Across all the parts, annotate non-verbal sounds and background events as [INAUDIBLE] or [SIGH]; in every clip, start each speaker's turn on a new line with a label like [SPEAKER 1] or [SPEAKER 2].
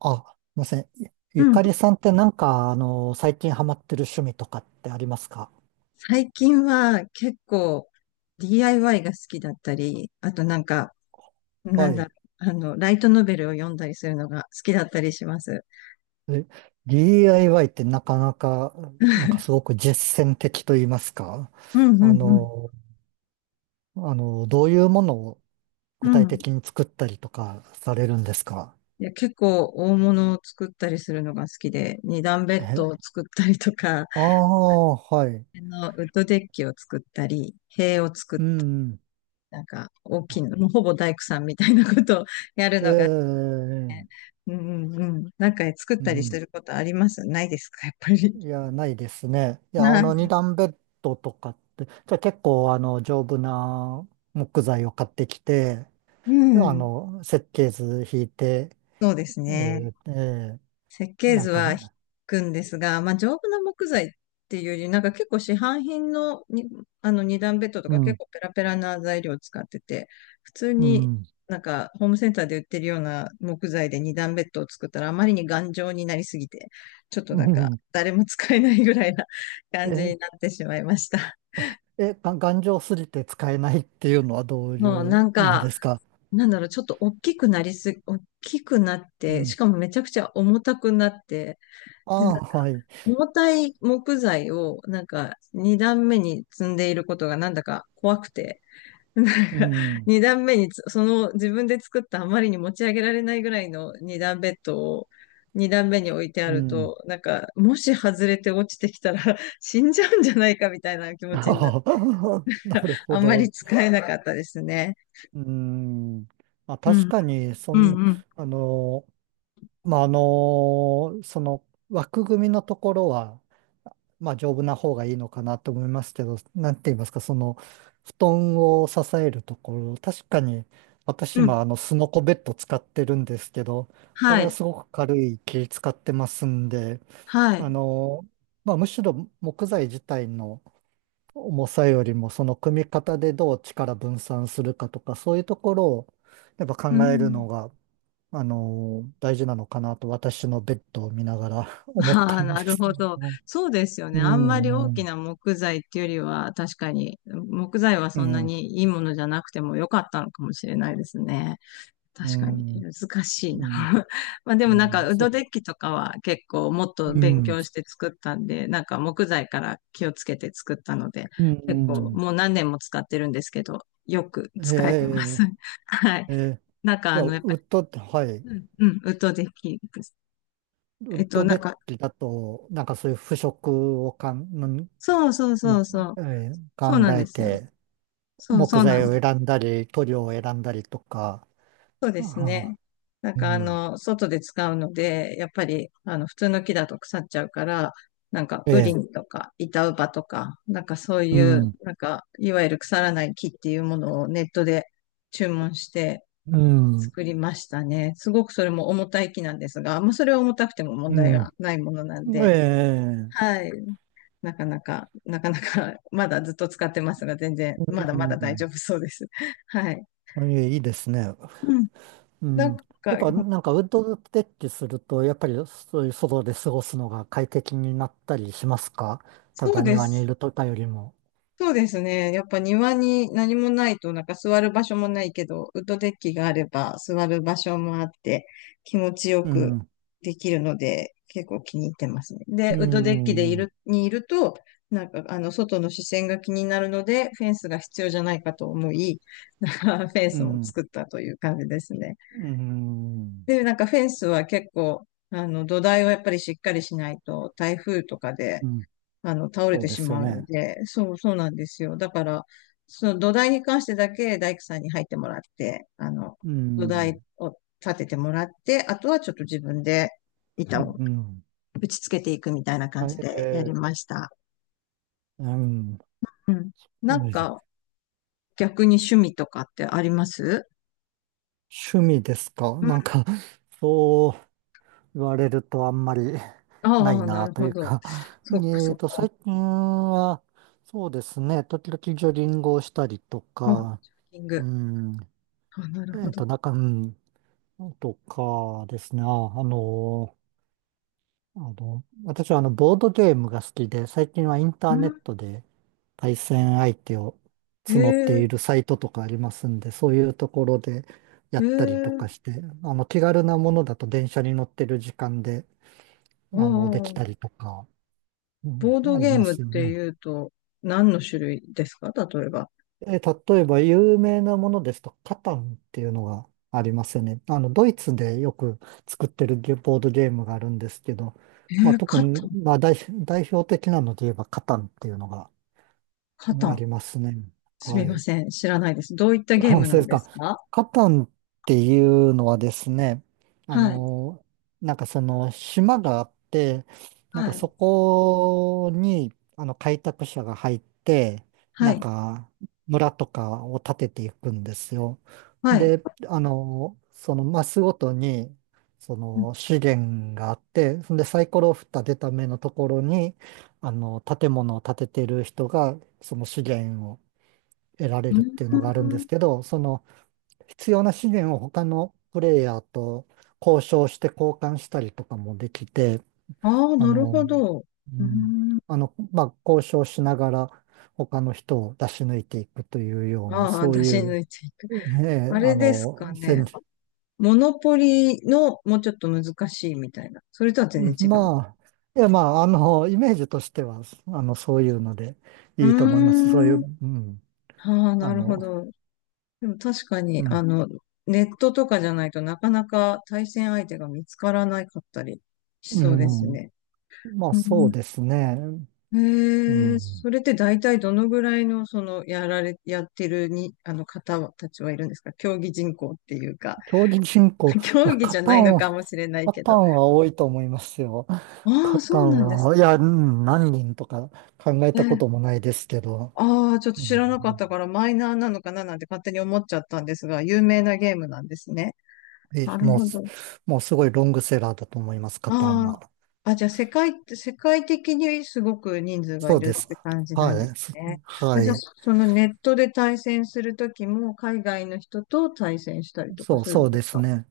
[SPEAKER 1] あ、すみません。ゆ
[SPEAKER 2] う
[SPEAKER 1] ゆ
[SPEAKER 2] ん。
[SPEAKER 1] かりさんってなんか、最近ハマってる趣味とかってありますか？
[SPEAKER 2] 最近は結構 DIY が好きだったり、あとな
[SPEAKER 1] は
[SPEAKER 2] んだろ
[SPEAKER 1] い。
[SPEAKER 2] ライトノベルを読んだりするのが好きだったりします。
[SPEAKER 1] え DIY ってなかなか、なんかすごく実践的と言いますか。
[SPEAKER 2] うんうんう
[SPEAKER 1] あ
[SPEAKER 2] ん。
[SPEAKER 1] の、どういうものを具
[SPEAKER 2] う
[SPEAKER 1] 体
[SPEAKER 2] ん。
[SPEAKER 1] 的に作ったりとかされるんですか？
[SPEAKER 2] いや、結構大物を作ったりするのが好きで、二段ベッ
[SPEAKER 1] え、
[SPEAKER 2] ドを作ったりとか、
[SPEAKER 1] ああ、はい。
[SPEAKER 2] ウッドデッキを作ったり、塀を作っ
[SPEAKER 1] うん、
[SPEAKER 2] たり、
[SPEAKER 1] うん。
[SPEAKER 2] なんか大きいの、もうほぼ大工さんみたいなことを [LAUGHS] やる
[SPEAKER 1] え
[SPEAKER 2] のが、
[SPEAKER 1] え、
[SPEAKER 2] うんうんうん。なんか作っ
[SPEAKER 1] う
[SPEAKER 2] たりす
[SPEAKER 1] ん。
[SPEAKER 2] ることありますないですか、やっぱり。
[SPEAKER 1] いや、ないですね。いや、
[SPEAKER 2] は
[SPEAKER 1] 二
[SPEAKER 2] い。
[SPEAKER 1] 段ベッドとかって、じゃあ結構、丈夫な木材を買ってきて、
[SPEAKER 2] うん。
[SPEAKER 1] 設計図引いて、
[SPEAKER 2] そうです
[SPEAKER 1] え
[SPEAKER 2] ね。
[SPEAKER 1] ーえー
[SPEAKER 2] 設計
[SPEAKER 1] なん
[SPEAKER 2] 図
[SPEAKER 1] か、う
[SPEAKER 2] は引くんですが、まあ、丈夫な木材っていうより、なんか結構市販品のに、あの二段ベッドとか結
[SPEAKER 1] ん、
[SPEAKER 2] 構ペラペラな材料を使ってて、普通
[SPEAKER 1] う
[SPEAKER 2] に
[SPEAKER 1] ん、
[SPEAKER 2] なんかホームセンターで売ってるような木材で二段ベッドを作ったらあまりに頑丈になりすぎて、ちょっと
[SPEAKER 1] う
[SPEAKER 2] なんか
[SPEAKER 1] ん、
[SPEAKER 2] 誰も使えないぐらいな [LAUGHS] 感じに
[SPEAKER 1] え、
[SPEAKER 2] なってしまいました。
[SPEAKER 1] が頑丈すぎて使えないっていうのはど
[SPEAKER 2] [LAUGHS]
[SPEAKER 1] うい
[SPEAKER 2] もうな
[SPEAKER 1] う
[SPEAKER 2] ん
[SPEAKER 1] 意味
[SPEAKER 2] か、
[SPEAKER 1] ですか？
[SPEAKER 2] なんだろう、ちょっと大きくなりすぎ、大きくなっ
[SPEAKER 1] う
[SPEAKER 2] て、し
[SPEAKER 1] ん。
[SPEAKER 2] かもめちゃくちゃ重たくなって、
[SPEAKER 1] ああ、はい。
[SPEAKER 2] 重たい木材をなんか二段目に積んでいることがなんだか怖くて、[LAUGHS] なんか
[SPEAKER 1] うん、
[SPEAKER 2] 二段目につその自分で作ったあまりに持ち上げられないぐらいの二段ベッドを二段目に置いてあ
[SPEAKER 1] う
[SPEAKER 2] る
[SPEAKER 1] ん。
[SPEAKER 2] と、なんかもし外れて落ちてきたら [LAUGHS] 死んじゃうんじゃないかみたいな気持ちになる。
[SPEAKER 1] ああ [LAUGHS] なるほ
[SPEAKER 2] あんまり
[SPEAKER 1] ど。
[SPEAKER 2] 使えなかったですね。
[SPEAKER 1] うん。まあ、
[SPEAKER 2] う
[SPEAKER 1] 確
[SPEAKER 2] ん、
[SPEAKER 1] かに、そ
[SPEAKER 2] うん、
[SPEAKER 1] ん、
[SPEAKER 2] うん、
[SPEAKER 1] あの、まあ、その枠組みのところは、まあ、丈夫な方がいいのかなと思いますけど、なんて言いますか、その、布団を支えるところ、確かに、私
[SPEAKER 2] う
[SPEAKER 1] 今、
[SPEAKER 2] ん。
[SPEAKER 1] スノコベッド使ってるんですけど、こ
[SPEAKER 2] は
[SPEAKER 1] れは
[SPEAKER 2] い、
[SPEAKER 1] すごく軽い木使ってますんで、
[SPEAKER 2] は
[SPEAKER 1] あ
[SPEAKER 2] い。
[SPEAKER 1] のまあ、むしろ木材自体の重さよりも、その組み方でどう力分散するかとか、そういうところを、やっぱ
[SPEAKER 2] う
[SPEAKER 1] 考える
[SPEAKER 2] ん、
[SPEAKER 1] のが、大事なのかなと私のベッドを見ながら [LAUGHS] 思っ
[SPEAKER 2] あ
[SPEAKER 1] た
[SPEAKER 2] あ、
[SPEAKER 1] んで
[SPEAKER 2] なる
[SPEAKER 1] すけ
[SPEAKER 2] ほど。
[SPEAKER 1] ど。
[SPEAKER 2] そうですよね。
[SPEAKER 1] う
[SPEAKER 2] あんまり大
[SPEAKER 1] ん、う
[SPEAKER 2] き
[SPEAKER 1] ん、
[SPEAKER 2] な木材っていうよりは、確かに、木材は
[SPEAKER 1] う
[SPEAKER 2] そんな
[SPEAKER 1] ん、
[SPEAKER 2] にいいものじゃなくても良かったのかもしれないですね。
[SPEAKER 1] う
[SPEAKER 2] 確かに、
[SPEAKER 1] ん、
[SPEAKER 2] 難しい
[SPEAKER 1] う
[SPEAKER 2] な。
[SPEAKER 1] ん、
[SPEAKER 2] [LAUGHS] まあで
[SPEAKER 1] う
[SPEAKER 2] もなん
[SPEAKER 1] ん、
[SPEAKER 2] か、ウッド
[SPEAKER 1] そ
[SPEAKER 2] デッキとかは結構もっ
[SPEAKER 1] う、
[SPEAKER 2] と
[SPEAKER 1] う
[SPEAKER 2] 勉
[SPEAKER 1] ん、
[SPEAKER 2] 強して作ったんで、なんか木材から気をつけて作ったので、
[SPEAKER 1] うん、
[SPEAKER 2] 結構
[SPEAKER 1] う
[SPEAKER 2] もう何年も使ってるんですけど、よく
[SPEAKER 1] ん、
[SPEAKER 2] 使えてま
[SPEAKER 1] へ
[SPEAKER 2] す。
[SPEAKER 1] え、
[SPEAKER 2] [LAUGHS] はい。
[SPEAKER 1] ええ、じゃあ、
[SPEAKER 2] や
[SPEAKER 1] ウ
[SPEAKER 2] っぱり、
[SPEAKER 1] ッドって、はい、
[SPEAKER 2] うん、うん、ウッドデッキです。
[SPEAKER 1] ウ
[SPEAKER 2] え
[SPEAKER 1] ッ
[SPEAKER 2] っと、
[SPEAKER 1] ド
[SPEAKER 2] な
[SPEAKER 1] デ
[SPEAKER 2] ん
[SPEAKER 1] ッ
[SPEAKER 2] か、
[SPEAKER 1] キだと、なんかそういう腐食をかん、ん
[SPEAKER 2] そうそうそ
[SPEAKER 1] ん
[SPEAKER 2] うそう。
[SPEAKER 1] えー
[SPEAKER 2] そうな
[SPEAKER 1] 考
[SPEAKER 2] んで
[SPEAKER 1] え
[SPEAKER 2] すよ。
[SPEAKER 1] て、
[SPEAKER 2] そう
[SPEAKER 1] 木
[SPEAKER 2] そうな
[SPEAKER 1] 材
[SPEAKER 2] んで
[SPEAKER 1] を
[SPEAKER 2] す。
[SPEAKER 1] 選んだり、塗料を選んだりとか、
[SPEAKER 2] そうです
[SPEAKER 1] ああ、
[SPEAKER 2] ね。
[SPEAKER 1] うん、
[SPEAKER 2] 外で使うので、やっぱり普通の木だと腐っちゃうから、なんか
[SPEAKER 1] え
[SPEAKER 2] ウリ
[SPEAKER 1] え、
[SPEAKER 2] ンとか板ウバとか、なんかそう
[SPEAKER 1] う
[SPEAKER 2] いう、
[SPEAKER 1] ん、
[SPEAKER 2] なんかいわゆる腐らない木っていうものをネットで注文して
[SPEAKER 1] うん、
[SPEAKER 2] 作りましたね。すごくそれも重たい木なんですが、まあそれは重たくても問
[SPEAKER 1] う
[SPEAKER 2] 題がないものなん
[SPEAKER 1] ん、え
[SPEAKER 2] で、
[SPEAKER 1] え、
[SPEAKER 2] はい。なかなか、なかなか、まだずっと使ってますが、全然、
[SPEAKER 1] う
[SPEAKER 2] まだまだ大丈
[SPEAKER 1] ん。
[SPEAKER 2] 夫そうです。はい。
[SPEAKER 1] いいいいですね。
[SPEAKER 2] うん、
[SPEAKER 1] う
[SPEAKER 2] なん
[SPEAKER 1] ん。
[SPEAKER 2] か、
[SPEAKER 1] やっぱなんかウッドデッキすると、やっぱりそういう外で過ごすのが快適になったりしますか？た
[SPEAKER 2] そう
[SPEAKER 1] だ
[SPEAKER 2] で
[SPEAKER 1] 庭にい
[SPEAKER 2] す。
[SPEAKER 1] るとかよりも。
[SPEAKER 2] そうですね。やっぱ庭に何もないと、なんか座る場所もないけど、ウッドデッキがあれば座る場所もあって、気持ちよ
[SPEAKER 1] う
[SPEAKER 2] く
[SPEAKER 1] ん。
[SPEAKER 2] できるので、結構気に入ってますね。
[SPEAKER 1] う
[SPEAKER 2] で、ウッドデッキでい
[SPEAKER 1] ん。うん。
[SPEAKER 2] る、にいると、なんか、あの、外の視線が気になるので、フェンスが必要じゃないかと思い、[LAUGHS] なんかフェンスも作っ
[SPEAKER 1] う
[SPEAKER 2] たという感じですね。
[SPEAKER 1] ん。
[SPEAKER 2] で、なんかフェンスは結構、あの、土台をやっぱりしっかりしないと、台風とかで、
[SPEAKER 1] うん。
[SPEAKER 2] あの、倒れ
[SPEAKER 1] そう
[SPEAKER 2] て
[SPEAKER 1] で
[SPEAKER 2] し
[SPEAKER 1] すよ
[SPEAKER 2] まうの
[SPEAKER 1] ね。
[SPEAKER 2] で、そう、そうなんですよ。だから、その土台に関してだけ大工さんに入ってもらって、あの、
[SPEAKER 1] う
[SPEAKER 2] 土台
[SPEAKER 1] ん。
[SPEAKER 2] を立ててもらって、あとはちょっと自分で
[SPEAKER 1] う
[SPEAKER 2] 板
[SPEAKER 1] ん。
[SPEAKER 2] を
[SPEAKER 1] うん、
[SPEAKER 2] 打ち付けていくみたいな感
[SPEAKER 1] あ
[SPEAKER 2] じでや
[SPEAKER 1] え
[SPEAKER 2] り
[SPEAKER 1] ー、
[SPEAKER 2] ました。
[SPEAKER 1] うん。うん、
[SPEAKER 2] うん。なんか、逆に趣味とかってあります？
[SPEAKER 1] 趣味ですか？
[SPEAKER 2] うん。
[SPEAKER 1] なんか、そう。言われるとあんまり [LAUGHS] な
[SPEAKER 2] あ
[SPEAKER 1] い
[SPEAKER 2] あ、な
[SPEAKER 1] な
[SPEAKER 2] る
[SPEAKER 1] と
[SPEAKER 2] ほ
[SPEAKER 1] いう
[SPEAKER 2] ど。
[SPEAKER 1] か [LAUGHS]
[SPEAKER 2] そっか
[SPEAKER 1] え
[SPEAKER 2] そ
[SPEAKER 1] っ
[SPEAKER 2] っ
[SPEAKER 1] と、
[SPEAKER 2] か。
[SPEAKER 1] 最近は、そうですね、時々ジョギングをしたりと
[SPEAKER 2] あ、
[SPEAKER 1] か、
[SPEAKER 2] ジョギング。
[SPEAKER 1] うん、
[SPEAKER 2] あ、なるほど。
[SPEAKER 1] うん、とかですね、の、私はボードゲームが好きで、最近はインタ
[SPEAKER 2] う
[SPEAKER 1] ーネッ
[SPEAKER 2] ん。
[SPEAKER 1] トで対戦相手を
[SPEAKER 2] え
[SPEAKER 1] 募ってい
[SPEAKER 2] え、
[SPEAKER 1] るサイトとかありますんで、そういうところでや
[SPEAKER 2] え
[SPEAKER 1] ったりと
[SPEAKER 2] え、
[SPEAKER 1] かして、気軽なものだと電車に乗ってる時間で、
[SPEAKER 2] あ
[SPEAKER 1] できた
[SPEAKER 2] あ、
[SPEAKER 1] りとか、うん、
[SPEAKER 2] ボード
[SPEAKER 1] あり
[SPEAKER 2] ゲー
[SPEAKER 1] ま
[SPEAKER 2] ムっ
[SPEAKER 1] すよ
[SPEAKER 2] て
[SPEAKER 1] ね。
[SPEAKER 2] いうと、何の種類ですか例えば。
[SPEAKER 1] 例えば有名なものですと、カタンっていうのがありますよね。ドイツでよく作ってるゲボードゲームがあるんですけど、
[SPEAKER 2] え
[SPEAKER 1] まあ、
[SPEAKER 2] ー、
[SPEAKER 1] 特
[SPEAKER 2] カタ
[SPEAKER 1] に、
[SPEAKER 2] ン、
[SPEAKER 1] まあ、代表的なので言えばカタンっていうのが
[SPEAKER 2] カ
[SPEAKER 1] う
[SPEAKER 2] タ
[SPEAKER 1] ん、あ
[SPEAKER 2] ン。
[SPEAKER 1] りますね。
[SPEAKER 2] すみ
[SPEAKER 1] は
[SPEAKER 2] ま
[SPEAKER 1] い。
[SPEAKER 2] せん。知らないです。どういった
[SPEAKER 1] あ、
[SPEAKER 2] ゲームな
[SPEAKER 1] そうで
[SPEAKER 2] ん
[SPEAKER 1] す
[SPEAKER 2] で
[SPEAKER 1] か。
[SPEAKER 2] すか？
[SPEAKER 1] カタンっていうのはですね、あ
[SPEAKER 2] はい、
[SPEAKER 1] の、なんかその島があって、なん
[SPEAKER 2] は
[SPEAKER 1] かそ
[SPEAKER 2] い、
[SPEAKER 1] こにあの開拓者が入って、
[SPEAKER 2] は
[SPEAKER 1] なん
[SPEAKER 2] い、
[SPEAKER 1] か村とかを建てていくんですよ。
[SPEAKER 2] はい。
[SPEAKER 1] で、そのマスごとに、その資源があって、そんでサイコロを振った出た目のところに、建物を建ててる人が、その資源を得られ
[SPEAKER 2] う
[SPEAKER 1] るっていうのがあるんで
[SPEAKER 2] ん。
[SPEAKER 1] すけど、その、必要な資源を他のプレイヤーと交渉して交換したりとかもできて、
[SPEAKER 2] ああー、
[SPEAKER 1] あ
[SPEAKER 2] なるほ
[SPEAKER 1] の、
[SPEAKER 2] ど。
[SPEAKER 1] う
[SPEAKER 2] う
[SPEAKER 1] ん、
[SPEAKER 2] ん。
[SPEAKER 1] まあ、交渉しながら他の人を出し抜いていくというような、
[SPEAKER 2] ああ、
[SPEAKER 1] そう
[SPEAKER 2] 出
[SPEAKER 1] い
[SPEAKER 2] し抜
[SPEAKER 1] う、
[SPEAKER 2] いていく。
[SPEAKER 1] え
[SPEAKER 2] あ
[SPEAKER 1] え、あ
[SPEAKER 2] れですか
[SPEAKER 1] の、
[SPEAKER 2] ね。モノポリのもうちょっと難しいみたいな。それとは全
[SPEAKER 1] う
[SPEAKER 2] 然
[SPEAKER 1] ん [LAUGHS]
[SPEAKER 2] 違う。
[SPEAKER 1] まあ、いや、まあ、イメージとしては、そういうのでいいと思います。そういう、
[SPEAKER 2] うーん。
[SPEAKER 1] うん、
[SPEAKER 2] ああ、
[SPEAKER 1] あ
[SPEAKER 2] なるほ
[SPEAKER 1] の、
[SPEAKER 2] ど。でも確か
[SPEAKER 1] う
[SPEAKER 2] に、あ
[SPEAKER 1] ん、
[SPEAKER 2] の、ネットとかじゃないとなかなか対戦相手が見つからなかったりし
[SPEAKER 1] う
[SPEAKER 2] そうです
[SPEAKER 1] ん、
[SPEAKER 2] ね。
[SPEAKER 1] まあ、
[SPEAKER 2] う
[SPEAKER 1] そう
[SPEAKER 2] ん、
[SPEAKER 1] ですね。う
[SPEAKER 2] へえ、
[SPEAKER 1] ん、
[SPEAKER 2] それって大体どのぐらいの、その、やられ、やってるに、あの方たちはいるんですか？競技人口っていうか、
[SPEAKER 1] 競技人口、
[SPEAKER 2] [LAUGHS]
[SPEAKER 1] い
[SPEAKER 2] 競
[SPEAKER 1] や、
[SPEAKER 2] 技じゃないのかもしれない
[SPEAKER 1] カ
[SPEAKER 2] け
[SPEAKER 1] タ
[SPEAKER 2] ど。
[SPEAKER 1] ンは多いと思いますよ。
[SPEAKER 2] あ
[SPEAKER 1] カ
[SPEAKER 2] あ、そ
[SPEAKER 1] タ
[SPEAKER 2] う
[SPEAKER 1] ン
[SPEAKER 2] なんです
[SPEAKER 1] は、いや、うん、何人とか考えたこ
[SPEAKER 2] ね。
[SPEAKER 1] ともないですけど、
[SPEAKER 2] ああ、ちょっと
[SPEAKER 1] う
[SPEAKER 2] 知
[SPEAKER 1] ん、
[SPEAKER 2] らなかったからマイナーなのかななんて勝手に思っちゃったんですが、有名なゲームなんですね。
[SPEAKER 1] え、
[SPEAKER 2] なる
[SPEAKER 1] もう
[SPEAKER 2] ほ
[SPEAKER 1] す、
[SPEAKER 2] ど。
[SPEAKER 1] もうすごいロングセラーだと思います、カタン
[SPEAKER 2] あ
[SPEAKER 1] は。
[SPEAKER 2] あ。あ、じゃあ世界的にすごく人数が
[SPEAKER 1] そ
[SPEAKER 2] い
[SPEAKER 1] うで
[SPEAKER 2] るっ
[SPEAKER 1] す。
[SPEAKER 2] て感じ
[SPEAKER 1] は
[SPEAKER 2] なんです
[SPEAKER 1] い。
[SPEAKER 2] ね。あ、
[SPEAKER 1] は
[SPEAKER 2] じゃあ
[SPEAKER 1] い。
[SPEAKER 2] そそのネットで対戦するときも海外の人と対戦したりとか
[SPEAKER 1] そう、
[SPEAKER 2] するんで
[SPEAKER 1] そう
[SPEAKER 2] す
[SPEAKER 1] です
[SPEAKER 2] か？
[SPEAKER 1] ね。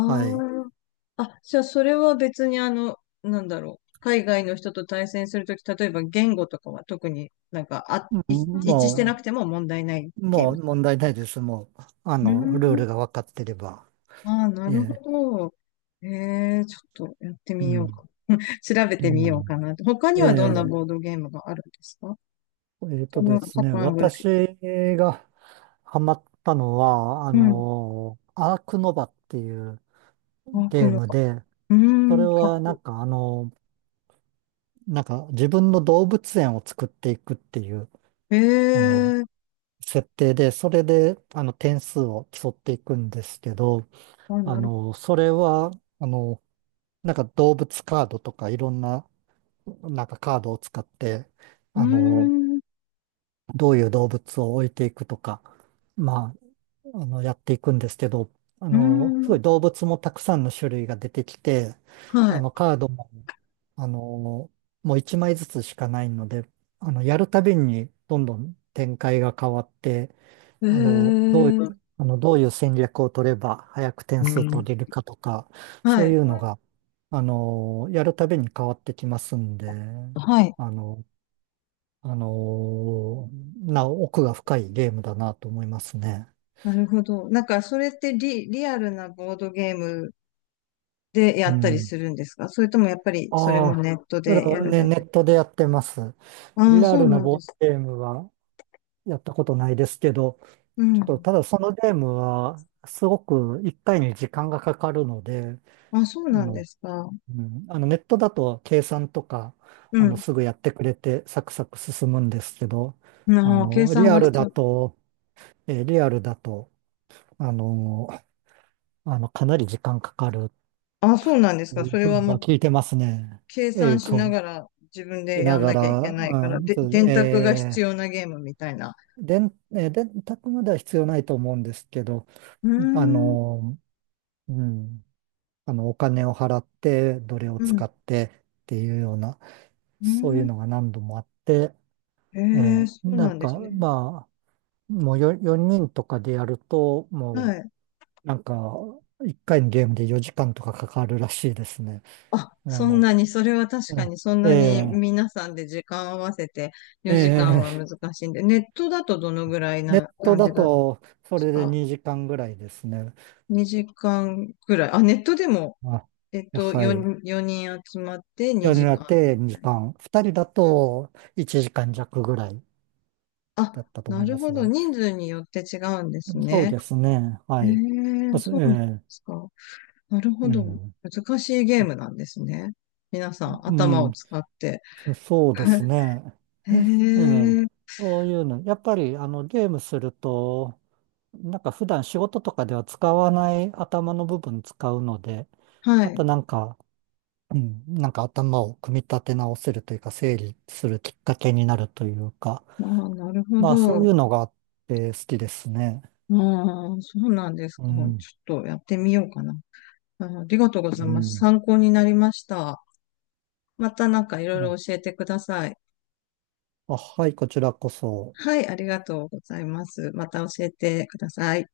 [SPEAKER 1] はい。
[SPEAKER 2] あ。あ、じゃあそれは別にあの、なんだろう。海外の人と対戦するとき、例えば言語とかは特になんか、あ、
[SPEAKER 1] う
[SPEAKER 2] い
[SPEAKER 1] ん、
[SPEAKER 2] 一致してな
[SPEAKER 1] も
[SPEAKER 2] くても問題ない
[SPEAKER 1] う、
[SPEAKER 2] ゲー
[SPEAKER 1] も
[SPEAKER 2] ム。
[SPEAKER 1] う問題ないです。もう、
[SPEAKER 2] うー
[SPEAKER 1] ルー
[SPEAKER 2] ん。
[SPEAKER 1] ルが分かってれば。
[SPEAKER 2] ああ、な
[SPEAKER 1] え
[SPEAKER 2] るほ
[SPEAKER 1] え。
[SPEAKER 2] ど。ええ、ちょっとやって
[SPEAKER 1] う
[SPEAKER 2] みようか
[SPEAKER 1] ん。
[SPEAKER 2] な。調べ
[SPEAKER 1] う
[SPEAKER 2] てみよう
[SPEAKER 1] ん。
[SPEAKER 2] かなと。他に
[SPEAKER 1] え
[SPEAKER 2] はどんな
[SPEAKER 1] え。
[SPEAKER 2] ボードゲームがあるんですか
[SPEAKER 1] えっ
[SPEAKER 2] こ
[SPEAKER 1] とで
[SPEAKER 2] のパ
[SPEAKER 1] すね、
[SPEAKER 2] ターンぐら
[SPEAKER 1] 私
[SPEAKER 2] い。
[SPEAKER 1] がハマったのは、
[SPEAKER 2] うん。
[SPEAKER 1] アークノバっていう
[SPEAKER 2] あ、く
[SPEAKER 1] ゲー
[SPEAKER 2] の
[SPEAKER 1] ム
[SPEAKER 2] か。
[SPEAKER 1] で、
[SPEAKER 2] うー
[SPEAKER 1] それ
[SPEAKER 2] ん。か、
[SPEAKER 1] はなんかあの、なんか自分の動物園を作っていくっていう、
[SPEAKER 2] へ
[SPEAKER 1] あの、
[SPEAKER 2] え。
[SPEAKER 1] 設定で、それで、点数を競っていくんですけど、
[SPEAKER 2] あ、なる
[SPEAKER 1] それは、あの、なんか動物カードとかいろんな、なんかカードを使って、
[SPEAKER 2] ほど。
[SPEAKER 1] あ
[SPEAKER 2] うー
[SPEAKER 1] の、
[SPEAKER 2] ん。う
[SPEAKER 1] どういう動物を置いていくとか、まあ、やっていくんですけど、
[SPEAKER 2] ー
[SPEAKER 1] すご
[SPEAKER 2] ん。
[SPEAKER 1] い動物もたくさんの種類が出てきて、
[SPEAKER 2] はい。
[SPEAKER 1] カードも、あの、もう1枚ずつしかないので、やるたびにどんどん展開が変わって、
[SPEAKER 2] へ
[SPEAKER 1] あの、どう、
[SPEAKER 2] え。
[SPEAKER 1] どういう戦略を取れば早く点数取れるかとか、
[SPEAKER 2] は
[SPEAKER 1] そうい
[SPEAKER 2] い。
[SPEAKER 1] うのが、やるたびに変わってきますんで、
[SPEAKER 2] はい。
[SPEAKER 1] あの、あの、奥が深いゲームだなと思いますね。
[SPEAKER 2] なるほど。なんか、それってリアルなボードゲームでや
[SPEAKER 1] う
[SPEAKER 2] ったり
[SPEAKER 1] ん。
[SPEAKER 2] するんですか？それともやっぱりそれ
[SPEAKER 1] あ
[SPEAKER 2] も
[SPEAKER 1] あ、
[SPEAKER 2] ネット
[SPEAKER 1] それ
[SPEAKER 2] で
[SPEAKER 1] は
[SPEAKER 2] やる
[SPEAKER 1] ね、
[SPEAKER 2] だけ？
[SPEAKER 1] ネットでやってます。
[SPEAKER 2] ああ、
[SPEAKER 1] リア
[SPEAKER 2] そう
[SPEAKER 1] ル
[SPEAKER 2] な
[SPEAKER 1] な
[SPEAKER 2] んで
[SPEAKER 1] ボード
[SPEAKER 2] す。
[SPEAKER 1] ゲームはやったことないですけど、
[SPEAKER 2] う
[SPEAKER 1] ちょっと
[SPEAKER 2] ん。
[SPEAKER 1] ただそのゲームはすごく一回に時間がかかるので、
[SPEAKER 2] あ、そう
[SPEAKER 1] あ
[SPEAKER 2] なんで
[SPEAKER 1] の、
[SPEAKER 2] すか。
[SPEAKER 1] うん、ネットだと計算とか、
[SPEAKER 2] うん。
[SPEAKER 1] すぐやってくれてサクサク進むんですけど、あ
[SPEAKER 2] ああ、計
[SPEAKER 1] の、リ
[SPEAKER 2] 算
[SPEAKER 1] ア
[SPEAKER 2] が
[SPEAKER 1] ル
[SPEAKER 2] 必
[SPEAKER 1] だ
[SPEAKER 2] 要。
[SPEAKER 1] と、リアルだと、あの、かなり時間かかる
[SPEAKER 2] あ、そうなんです
[SPEAKER 1] と
[SPEAKER 2] か。
[SPEAKER 1] い
[SPEAKER 2] そ
[SPEAKER 1] う
[SPEAKER 2] れ
[SPEAKER 1] ふう
[SPEAKER 2] は
[SPEAKER 1] には聞いてますね。
[SPEAKER 2] 計
[SPEAKER 1] え
[SPEAKER 2] 算
[SPEAKER 1] っ
[SPEAKER 2] しな
[SPEAKER 1] と、
[SPEAKER 2] がら自分
[SPEAKER 1] い
[SPEAKER 2] で
[SPEAKER 1] な
[SPEAKER 2] やん
[SPEAKER 1] が
[SPEAKER 2] なきゃいけ
[SPEAKER 1] ら、
[SPEAKER 2] ないか
[SPEAKER 1] う
[SPEAKER 2] ら、
[SPEAKER 1] ん、
[SPEAKER 2] で、
[SPEAKER 1] ず、
[SPEAKER 2] 電卓が
[SPEAKER 1] え
[SPEAKER 2] 必
[SPEAKER 1] ー
[SPEAKER 2] 要なゲームみたいな。
[SPEAKER 1] 電、えー電卓までは必要ないと思うんですけど、
[SPEAKER 2] うー
[SPEAKER 1] あ
[SPEAKER 2] ん、
[SPEAKER 1] の、うん、お金を払って、どれを
[SPEAKER 2] う
[SPEAKER 1] 使
[SPEAKER 2] ん、
[SPEAKER 1] ってっていうような、
[SPEAKER 2] う
[SPEAKER 1] そうい
[SPEAKER 2] ー
[SPEAKER 1] う
[SPEAKER 2] ん。
[SPEAKER 1] のが何度もあって、
[SPEAKER 2] えー、そう
[SPEAKER 1] な
[SPEAKER 2] な
[SPEAKER 1] ん
[SPEAKER 2] んです
[SPEAKER 1] か、
[SPEAKER 2] ね。
[SPEAKER 1] まあ、もう4、人とかでやると、
[SPEAKER 2] は
[SPEAKER 1] も
[SPEAKER 2] い。
[SPEAKER 1] う、なんか、1回のゲームで4時間とかかかるらしいですね。
[SPEAKER 2] あ、
[SPEAKER 1] あ
[SPEAKER 2] そん
[SPEAKER 1] の、
[SPEAKER 2] なに、それは確
[SPEAKER 1] う
[SPEAKER 2] かに
[SPEAKER 1] ん、
[SPEAKER 2] そんなに皆さんで時間合わせて4時間
[SPEAKER 1] え
[SPEAKER 2] は
[SPEAKER 1] え
[SPEAKER 2] 難
[SPEAKER 1] え
[SPEAKER 2] しいんで、ネットだとどのぐらい
[SPEAKER 1] ネッ
[SPEAKER 2] な
[SPEAKER 1] ト
[SPEAKER 2] 感じ
[SPEAKER 1] だ
[SPEAKER 2] だったんで
[SPEAKER 1] と、そ
[SPEAKER 2] す
[SPEAKER 1] れで
[SPEAKER 2] か？
[SPEAKER 1] 2時間ぐらいですね。
[SPEAKER 2] 2 時間ぐらい。あ、ネットでも、
[SPEAKER 1] あ、
[SPEAKER 2] えっと、
[SPEAKER 1] はい。
[SPEAKER 2] 4、4人集まって
[SPEAKER 1] 夜に
[SPEAKER 2] 2
[SPEAKER 1] なっ
[SPEAKER 2] 時間み
[SPEAKER 1] て
[SPEAKER 2] た
[SPEAKER 1] 2
[SPEAKER 2] い
[SPEAKER 1] 時
[SPEAKER 2] な。
[SPEAKER 1] 間。2人だと1時間弱ぐらい
[SPEAKER 2] あ、
[SPEAKER 1] だったと思
[SPEAKER 2] な
[SPEAKER 1] い
[SPEAKER 2] る
[SPEAKER 1] ま
[SPEAKER 2] ほ
[SPEAKER 1] す
[SPEAKER 2] ど。
[SPEAKER 1] が。
[SPEAKER 2] 人数によって違うんです
[SPEAKER 1] そう
[SPEAKER 2] ね。
[SPEAKER 1] ですね。
[SPEAKER 2] え
[SPEAKER 1] は
[SPEAKER 2] え、
[SPEAKER 1] い。まず、え
[SPEAKER 2] そうなんです
[SPEAKER 1] え、
[SPEAKER 2] か。なるほ
[SPEAKER 1] う
[SPEAKER 2] ど。
[SPEAKER 1] ん。
[SPEAKER 2] 難しいゲームなんですね。皆さん、
[SPEAKER 1] う
[SPEAKER 2] 頭を
[SPEAKER 1] ん。
[SPEAKER 2] 使って。
[SPEAKER 1] そうです
[SPEAKER 2] [LAUGHS]
[SPEAKER 1] ね。
[SPEAKER 2] え
[SPEAKER 1] ええ。
[SPEAKER 2] え、
[SPEAKER 1] そういうの。やっぱり、ゲームすると、なんか普段仕事とかでは使わない頭の部分使うので、
[SPEAKER 2] は
[SPEAKER 1] ま
[SPEAKER 2] い。
[SPEAKER 1] たなんか、うん、なんか頭を組み立て直せるというか、整理するきっかけになるというか、
[SPEAKER 2] ああ、なるほ
[SPEAKER 1] まあそうい
[SPEAKER 2] ど。
[SPEAKER 1] うのがあって好きですね。
[SPEAKER 2] ああ、そうなんです
[SPEAKER 1] う
[SPEAKER 2] か。ちょっ
[SPEAKER 1] ん、
[SPEAKER 2] とやってみようかな。ああ、ありがとうご
[SPEAKER 1] う
[SPEAKER 2] ざいます。
[SPEAKER 1] ん。
[SPEAKER 2] 参考になりました。またなんかいろい
[SPEAKER 1] あ、
[SPEAKER 2] ろ教えてください。
[SPEAKER 1] あ、はい、こちらこそ。
[SPEAKER 2] はい、ありがとうございます。また教えてください。